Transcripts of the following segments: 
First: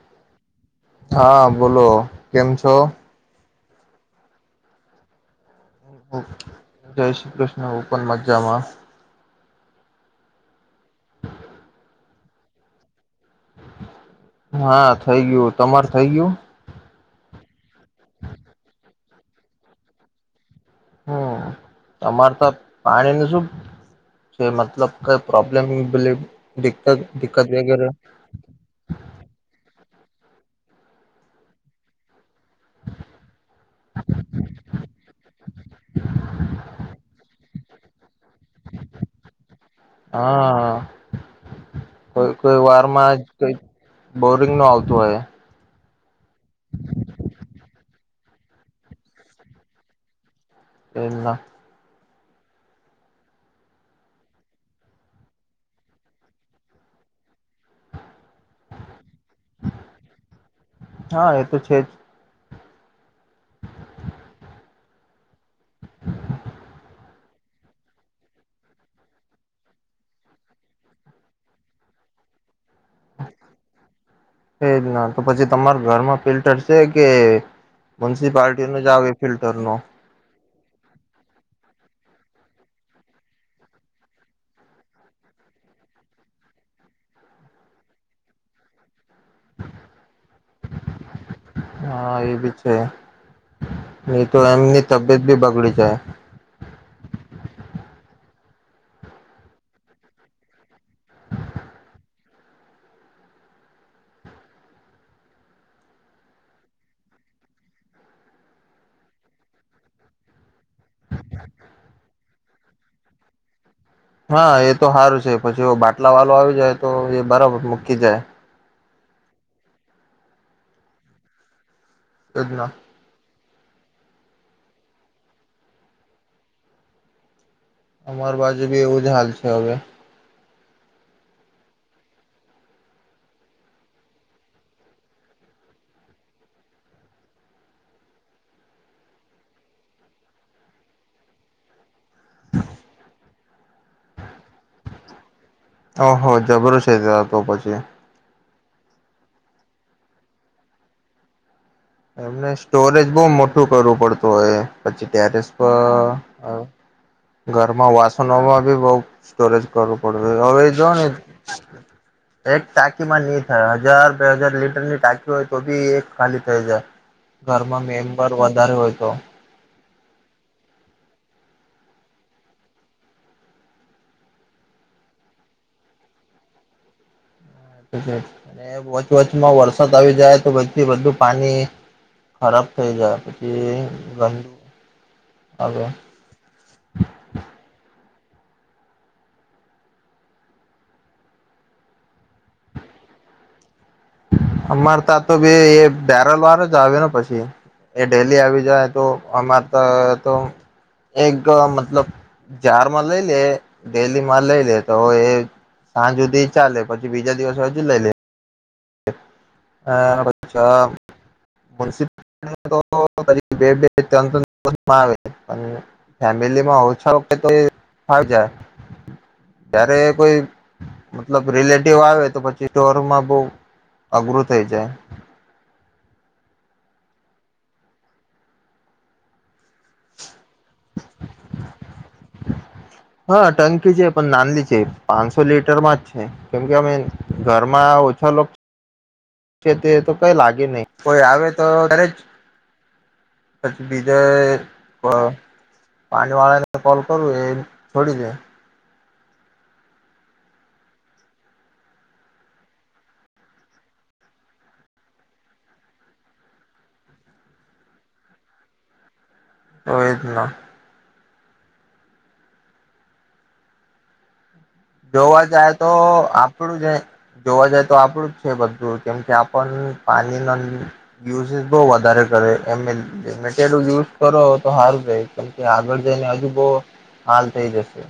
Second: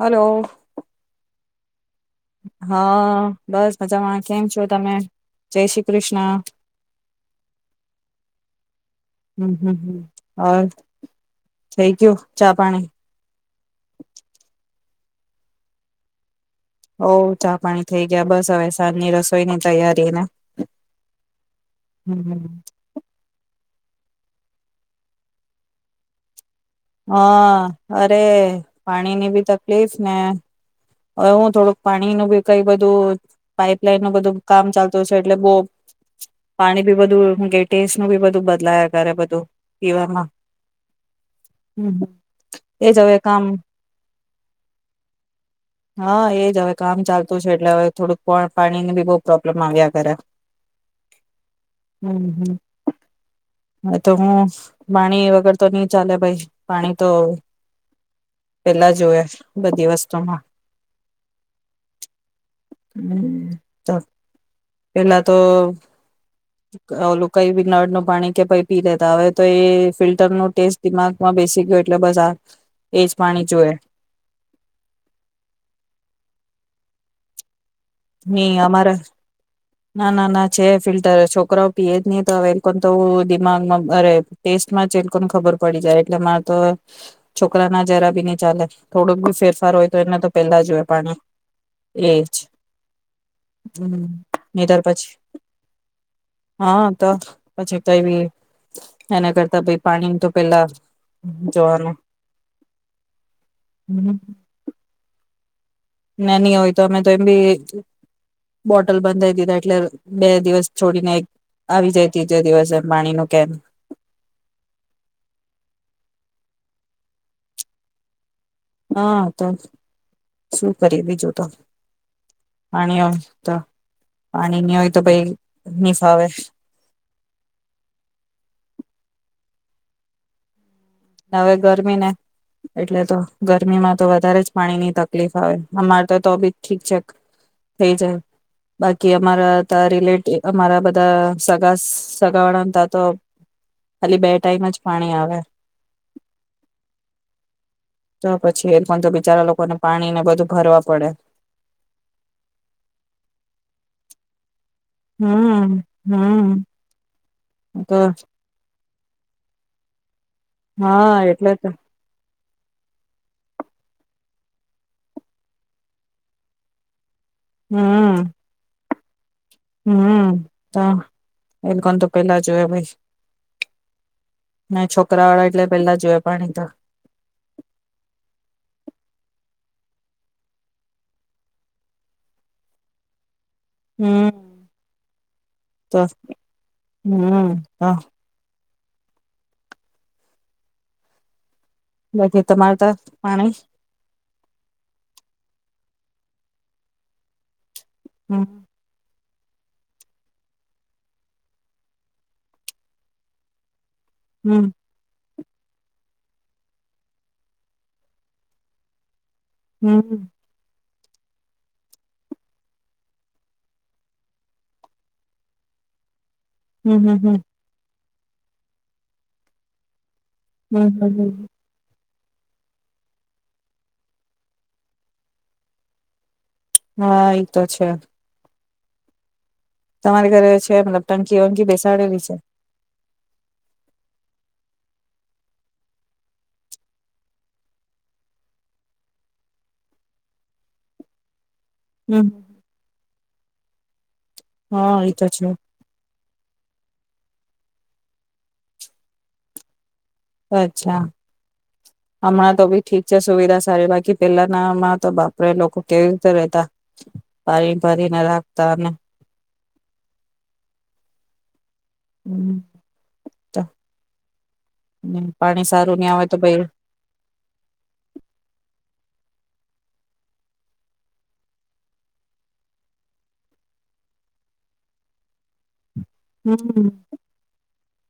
Hello. હાં, બોલો. કેમ છો? હાં. બસ મજામાં. કેમ છો, તમે? જય શ્રી કૃષ્ણ જય શ્રી કૃષ્ણ! હું પણ મજામાં. હમ્મ, હમ્મ, હ થઈ ગયું, ચા પાણી? હાં, થઇ ગયું. તમારે થઇ ગયું? ઓઉ ચા પાણી થઈ ગયા, બસ હવે સાંજની રસોઈ ની તૈયારીને હમ્મ, અમારે તો પાણી ન શું જે મતલબ કઈ પ્રોબ્લેમ બ હાં, અરે પાણી ની બી તકલીફ- ને હવે હું થોડુંક પાણી નું બી કઈ બધું પાઈપલાઈન નું બધું કામ ચાલતું છે, એટલે બહુ પાણી બી બધું હું કે ટેસ્ટ પીવામાં હાં, હમ કોઈ કોઈ વાર એજ માં હવે જ કામ કઈક બોરિંગ નું આવતું હોય. હાં, એજ હવે કામ ચાલતું છે, એટલે હવે થોડુંક પણ પાણી ની બી બહુ પ્રોબ્લેમ આવ્યા કરે. એ ના. હમ્મ હમ્મ તો હું પાણી વગર તો નઈ ચાલે ભાઈ પાણી તો પેલા જોય બધી વસ્તુમાં. હા, એતો છે જ. હમ્મ ત. પેલા તો ઓલું ‌કોઈ નળનું પાણી કે પી લેતા હવે તો એ ફિલ્ટર ન ટેસ્ટ દિમાગમાં બેસી ગયો એટલે બસ આ એજ પાણી જોએ એ જ ના તો પછી તમાર ઘરમાં ફિલ્ટર છે કે? નહી મ્યુનિસિપાલિટી નું અમારે આવે ફિલ્ટર નું? ના ના ના છે, ફિલ્ટર છોકરાઓ પીએ જ નહી તો હવે તો દિમાગમાં અરે ટેસ્ટમાં એલોકો ને ખબર પડી જાય એટલે મારે તો છોકરા ના જરા બી ન ચાલે. થોડુંક બી ફેરફાર હોય તો એને તો પેલા જ હોય પાણી હા એજ. એ બી છે નહી તો તાર એમની પછી તબિયત બી બગડી જાય હાં ત પછી [unintelligible] એના કરતાં ભ પાણી તો પેલા જોવાનું હમ્મ. ને ની હોય તો અમે તો એમ બી બોટલ બંધાઈ દીધા એટલે બે દિવસ છોડીને આવી જાય તો ત્રીજા દિવસ એ પાણી નો કેન. હા એ તો હારું છે પછી બાટલા વાલો આવી જાય તો એ બરાબર મૂકી જાય. હા તો શું કરીએ બીજું તો. એજ ના પાણી આવ. તો પાણીની હોય તો પાહિ ની ફાવે. અમાર બાજુ બી એવું જ હાલ છે હવે. હવે ગરમીને એટલે તો ગરમીમાં તો વધારે જ પાણી ની તકલીફ આવે અમારે તો તો બી ઠીક છેક થઈ જાય બાકી અમારા ત રિલે અમારા બધા સગા સ સગાવાળા ને તા તો ખાલી બે ટાઈમ જ પાણી આવે. ઓહો, જબરુ છે ત તો પછી. પછી એ પણ તો બિચારા લોકોને પાણી ને બધું ભરવા પડે. એમને સ્ટોરેજ બહુ મોટું કરવું પડતું હોય. પછી ટેરેસ હમ પર અ હમ ઘરમાં તો વાસણમાં બી બઉ સ્ટોરેજ કરવો પડ હા એટલે એક ટાંકી માં નહી થાય, હજાર બે હજાર લીટર ની ટાંકી હોય તો બી એક ખાલી થઈ જાય. ઘરમાં મેમ્બર વધારે હોય તો હમ્મ તો, એ લોકોને તો પેલા જોવે ભાઈ. માર છોકરા વાળા એટલે પેલા જોયા પાણી તો. પછી અને વચ વચમાં વરસાદ આવી જાય તો પછી બધું પાણી ખરાબ થઈ જાય. પછી ગંદુ હમ્મ આવે તો હમ્મ તો. બાકી તમારે તો, પાણી અમારે ત્યાં તો ભી એ બેરલ વારો જ આવેલો પછી. એ ડેલી હમ આવી જાય તો આમાં તો તો એક મતલબ જારમાં લઈ લે ડેલી માલ લઈ હમ લે તો એ સાંજ સુધી ચાલે પછી બીજા દિવસ હજુ લઈ લે. અ હમ છ [unintelligible] મુનસી [unintelligible] તો બે બે તંત્ર આવે પણ ફેમિલી માં હમ ઓછા ઓ હમ કે હમ તો એ આવી જાય ત્યારે કોઈ હમ હમ મતલબ રિલેટિવ આવે. તો પછી ડોરમાં બવ. અઘરું થઈ જાય. હા એતો છે. તમારે ઘરે છે મતલબ ટંકી વંકી બેસાડેલી છે. હા ટંકી છે પણ નાંલી છે પાંચસો લીટર માં જ છે કેમ કે અમે ઘરમાં ઓછા લોકો છે તે તો કઈ લાગે નહી કોઈ આવે તો ઘરે જ. હમ પછી બીજ. જય હા એ તો છે [unintelligible] પાંણી વાળા ને કોલ કરું એ છોડી દે. અચ્છા હમણાં તો બી ઠીક છે સુવિધા સારી બાકી પેલાનામાં તો બાપરે લોકો કેવી રીતે રતા પાણી ભરીને રાખતા અને. તો એ જ ન. હમ્મ, [unintelligible] જોવા જાય તો ભાઈ આપડું જ જોવા જાય તો આપડું જ છે બધુંજ કેમકે આપણ પાણીના યુઝ બહ વધારે કરે ઈ મીણ યુઝ કરો તો હારુ રેહ, કેમ કે આગળ ને હજુ બઉ હમ હાલ થઈ જશે.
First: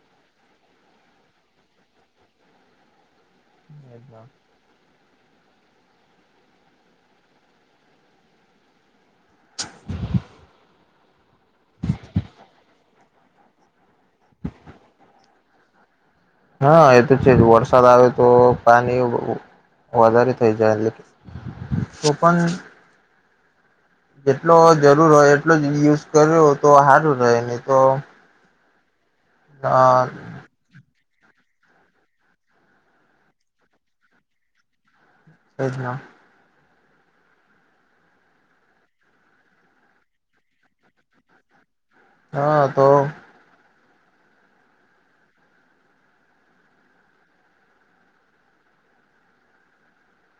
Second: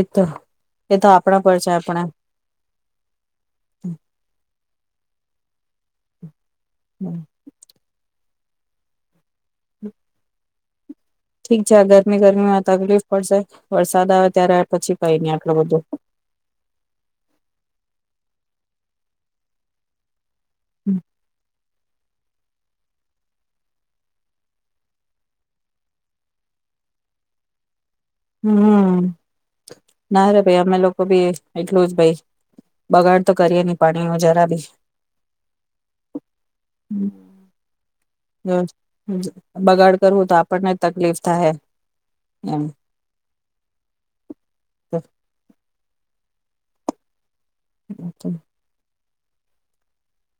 એતો એતો આપડા પર છે, આપણે એજના હમ્મ. હમ્મ. ઠીક છે ગરમી ગરમીમાં તકલીફ પડશે વરસાદ આવે ત્યારે આ પછી કઈ નઈ આ એ બધું હા, એતો છેજ, વરસાદ આવે તો પાણી વધારે [unintelligible] ઓપન જેટલો જરૂર હોય એટલો જ યુઝ કર્યો હોય તો સારું રહે, નીતો હમ્મ. ના રે ભાઈ અમે લોકો. ભી એટલું જ ભાઈ બગાડ તો કરીએ નહી પાણી નું જરા બી. એજના. હમ્મ. [unintelligible] બગાડ કરવું તો આપણને તકલીફ થાહે. હા તો.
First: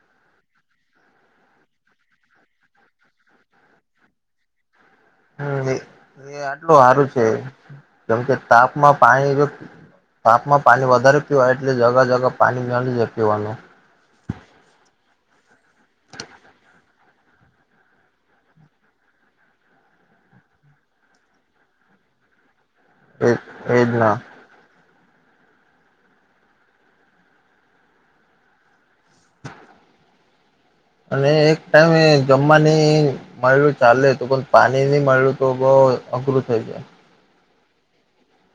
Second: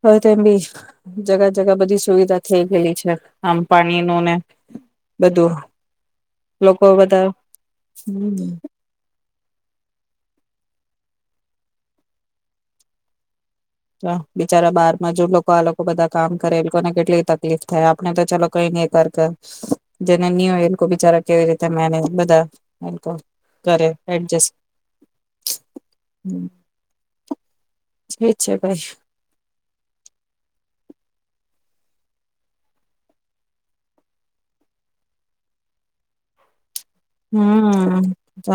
હવે તેમ બી જગા જગા બધી સુવિધા થઈ ગયેલી છે આમ પાણી નુ ને. બધું હા એ આટલું લોકો સારું છે બધા કેમ કે તાપમાં પાણી તાપમાં પાણી વધારે પીવાય એટલે જગા જગા પાણી નળી જાય પીવાનું. ત બિચારા બારમાં જો લોકો આ લોકો બધા કામ કરે એ લોકોને કેટલી તકલીફ થાય આપણે તો ચાલ કઈ ન કર જેને ની હોય એ લોકો બિચારા કેવી રીતે મેને બધા. [unintelligible] એ કરે એજ ના એડજેસ્ટ છે. છ કાય અને એક ટાઈમે એ જમવાની મળલું ચાલે તો પણ પાણી ની મળલું તો બઉ અઘરું થઈ જાય. હમ્મ તો.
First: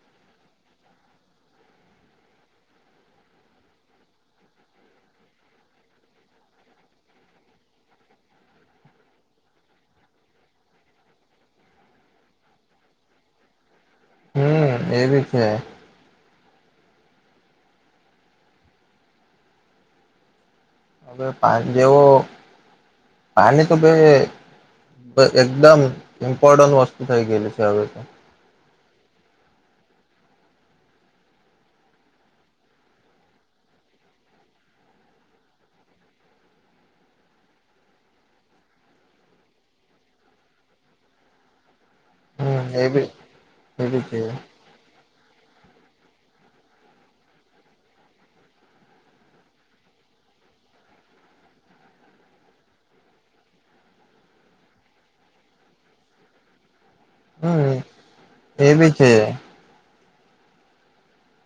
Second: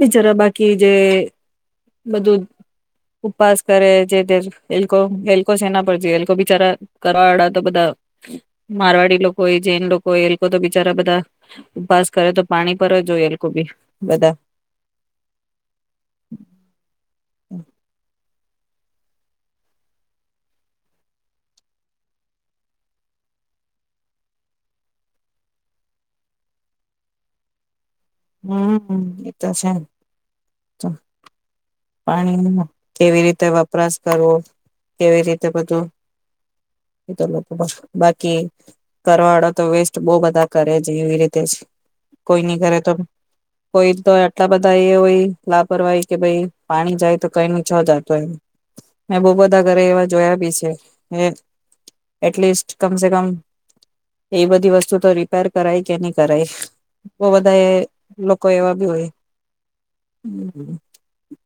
બિચારા બાકી જે બધું ઉપવાસ કરે જેતે એ લોકો એલોકો સેના પર જીયે એ લોકો બિચારા કરવા વાળા તો બધા મારવાડી લોકો હોય જૈન લોકો હો એલોકો તો બિચારા બધા ઉપવાસ કરે તો પાણી પર જ જોય એલોકો બી. બધા. એવી છે. હમ્મ. હવે પા જેવો પાણી તો ભ એકદમ ઇમ્પોર્ટન્ટ વસ્તુ થઈ ગયેલી છે હવે તો. હમ્મ એ તો છે જ. પાણી ન કેવી રીતે વપરાશ કરવો, કેવી રીતે બધું [unintelligible] લોકો બાકી કરવા વાળો તો વેસ્ટ બહ બધા કરે છે એવી રીતેજ. કોઈ હમ નઈ કરે એ તો, બી એ કોઈ બી તો છે આટલા બધા એ હોય. લાપરવાહી, કે ભાઈ પાણી જાય તો કઈ ની છો જાયતો. એમ મેં બવ બધા ઘરે જોયા બી શે. એટલીસ્ટ કમસે કમ, એ બધી વસ્તુ તો રિપેર કરાય કે ની કરાય. બહુ બધા હમ એ, લોકો એ એવા બી હોય. છે [unintelligible]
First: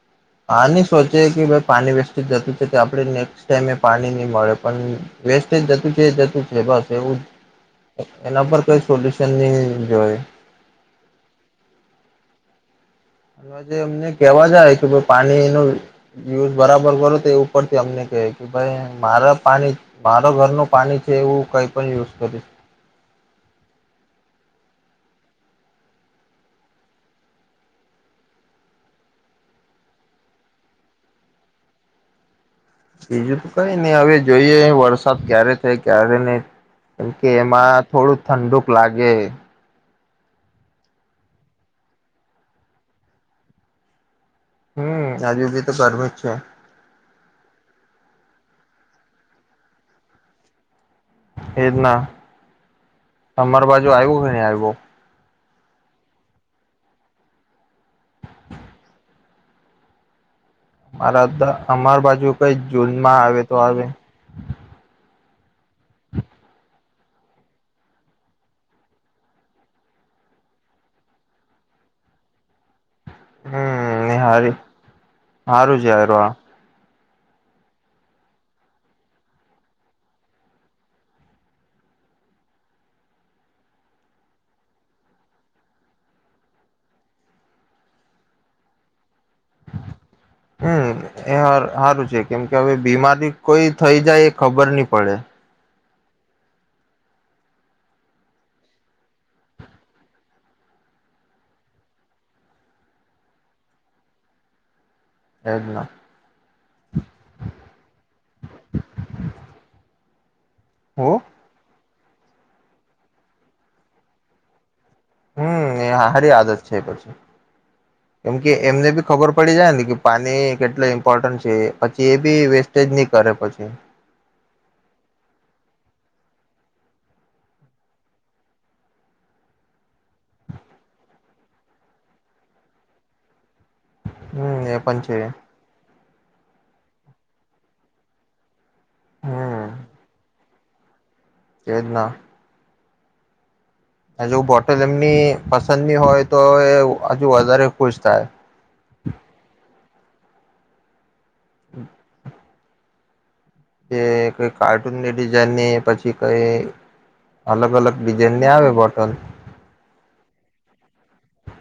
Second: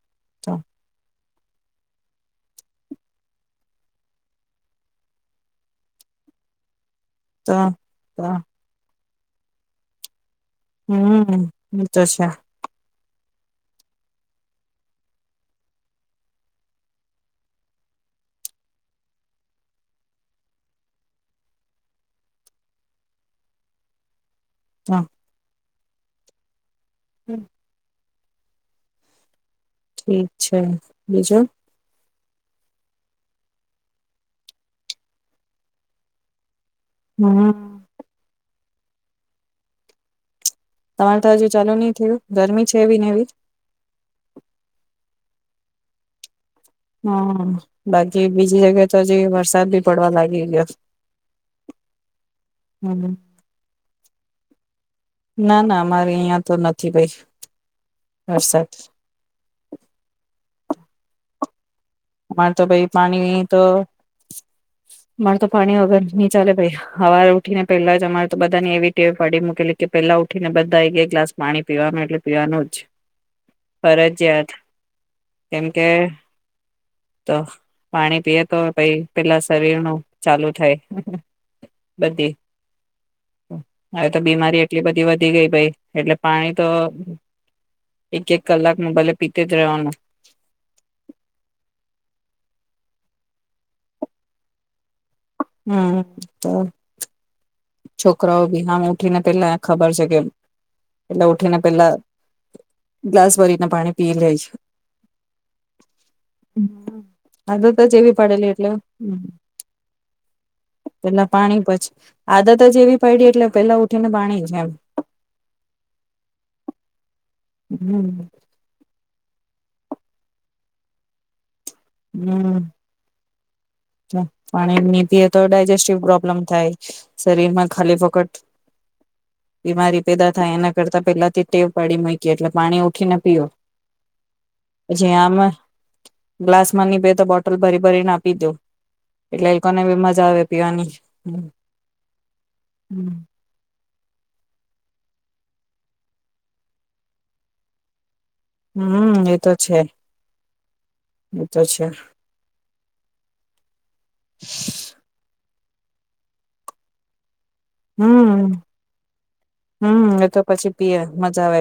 તો હા, ને સો કે [unintelligible] પાણી વેસ્ટેજ જતું છે તો આપડે નેક્સ્ટ ટાઈમે પાણી નહી મળે પણ, વેસ્ટેજ જતું છે, જતું છે બસ એવું, એના પર કઈ સોલ્યુશન નહી જોય. હમ્મ, એતો છે. અને જે અમને કેવા જાય કે પાણીનો યુઝ બરાબર કરો તો, એ ઉપરથી અમને કહે કે ભાઈ. મારા પાણી મારા ઘરનું પાણી છે. એ હું કઈ પણ યુઝ કરીશ. હા. હમ્મ. ઠીક છે, બીજું? બીજું તો કઈ નહી હવે જોઈએ, વરસાદ ક્યારે થાય ક્યારે નહી કેમકે હમ એમાં થોડુંક ઠંડુક લાગે. તમારે તો હજુ ચાલુ નહી થયું, ગરમી છે એવીને એવી? હમ્મ, હજુ બી તો ગરમી જ છે. હા, બાકી બીજી જગ્યાએ તો હજી, વરસાદ બી પડવા લાગી ગયો. એજના. તમાર બાજુ આવ્યું કે ની આવ્યું? ના ના. અમારે અહિયાં તો નથી ભાઈ, વરસાદ. [unintelligible] અમાર બાજુ અમારે કઈ, તો ભાઈ જૂનમાં પાણી આવે તો આવે. અમારે તો પાણી વગર ની ચાલે ભાઈ, હવારે ઉઠી ને પહેલાજ અમારે તો બધાની એવી ટેવે ફાડી મૂકેલી કે, પેલા ઉઠીને બધા એક એક ગ્લાસ પાણી પીવાવામાં એટલે પીવાનુંજ. હમ્મ, હાર હારું કેમકે છે હારુ આ. તો. પાણી પીએ તો ભાઈ પેલા શરીર નું ચાલુ થાય બધી, હવે તો બીમારી એટલી બધી વધી ગઈ ભાઈ, એટલે પાણી તો એક એક કલાકમાં ભલે પીતે જ રહેવાનું હમ્મ, એર સારું છે, કેમકે હવે બીમારી કોઈ થઈ જાય એ ખબર ની પડે. હમ્મ. તો છોકરાઓ બી આમ ઉઠીને પેલા ખબર છે, કે એટલે ઉઠીને પેલા ગ્લાસ ભરીને પાણી પી લે છે. એજ ના આધતજ એવી પડેલી એટલે હું પેલા પાણી પછી આદતજ એવી પડી એટલે પેલા ઉઠીને પાણી, એમ. હમ્મ, એ હારી આદત છે પછી, હમ કેમકે એમને ભી ખબર પડી જાય ને કે પાની કેટલુ ઇમ્પોર્ટન્ટ છે એ પછી એ બી વેસ્ટેજ ની કરે પછી પાણી નહી પીએ તો ડાયજેસ્ટિવ પ્રોબ્લેમ થાય. શરીર માં ખાલી ફોકટ બીમારી પેદા થાય એના કરતા પેલાથી ટેવ પાડી મૂકી એટલે પાણી ઉઠીને પીઓ. હમ્મ એ પણ છે. ગ્લાસમાંની બેે તો બોટલ ભરી ભરીને આપી દે. એટલે એ લોકો ને બી મજા આવે. પિવાની. કેજના હમ્મ. હજુ બોટલ જો એમની પસંદની હોય તો એ હજુ વધારે ખુશ થાય. હમ્મ, એતો છે. અચ અચ્છ. તે કઈ કાર્ટૂન લેડી જેની પછી કંઈ હમ્મ, હમ્મ, એતો પછી પીએ મજા આવે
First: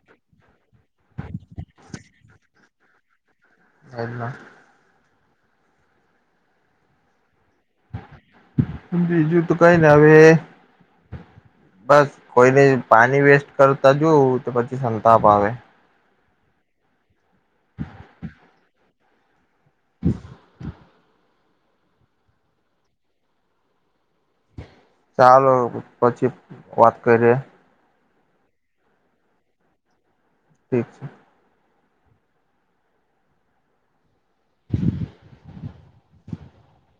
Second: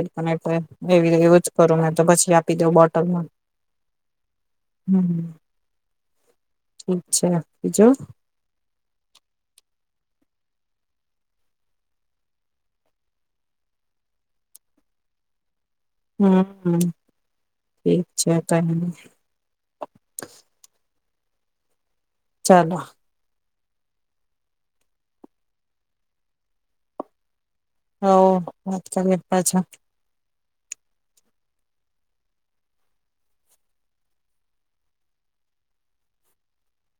એવી એવું જ કરું મે તો પછી આપી દઉ બો અમાં લાઈનમાં હમ્મ. ઠીક છે. બીજું તો કઈ નઈ, હવે બસ કોઈને પાણી વેસ્ટ કરતા જોવું તો પછી સંતાપ આવે હમ્મ, હમ્મ ઠીક છે [unintelligible] [inaudible] ચાલો. ચાલો પછી વાત કરીએ. હોવ વાત કરીએ પાછા. ઠીક છે. [inaudible]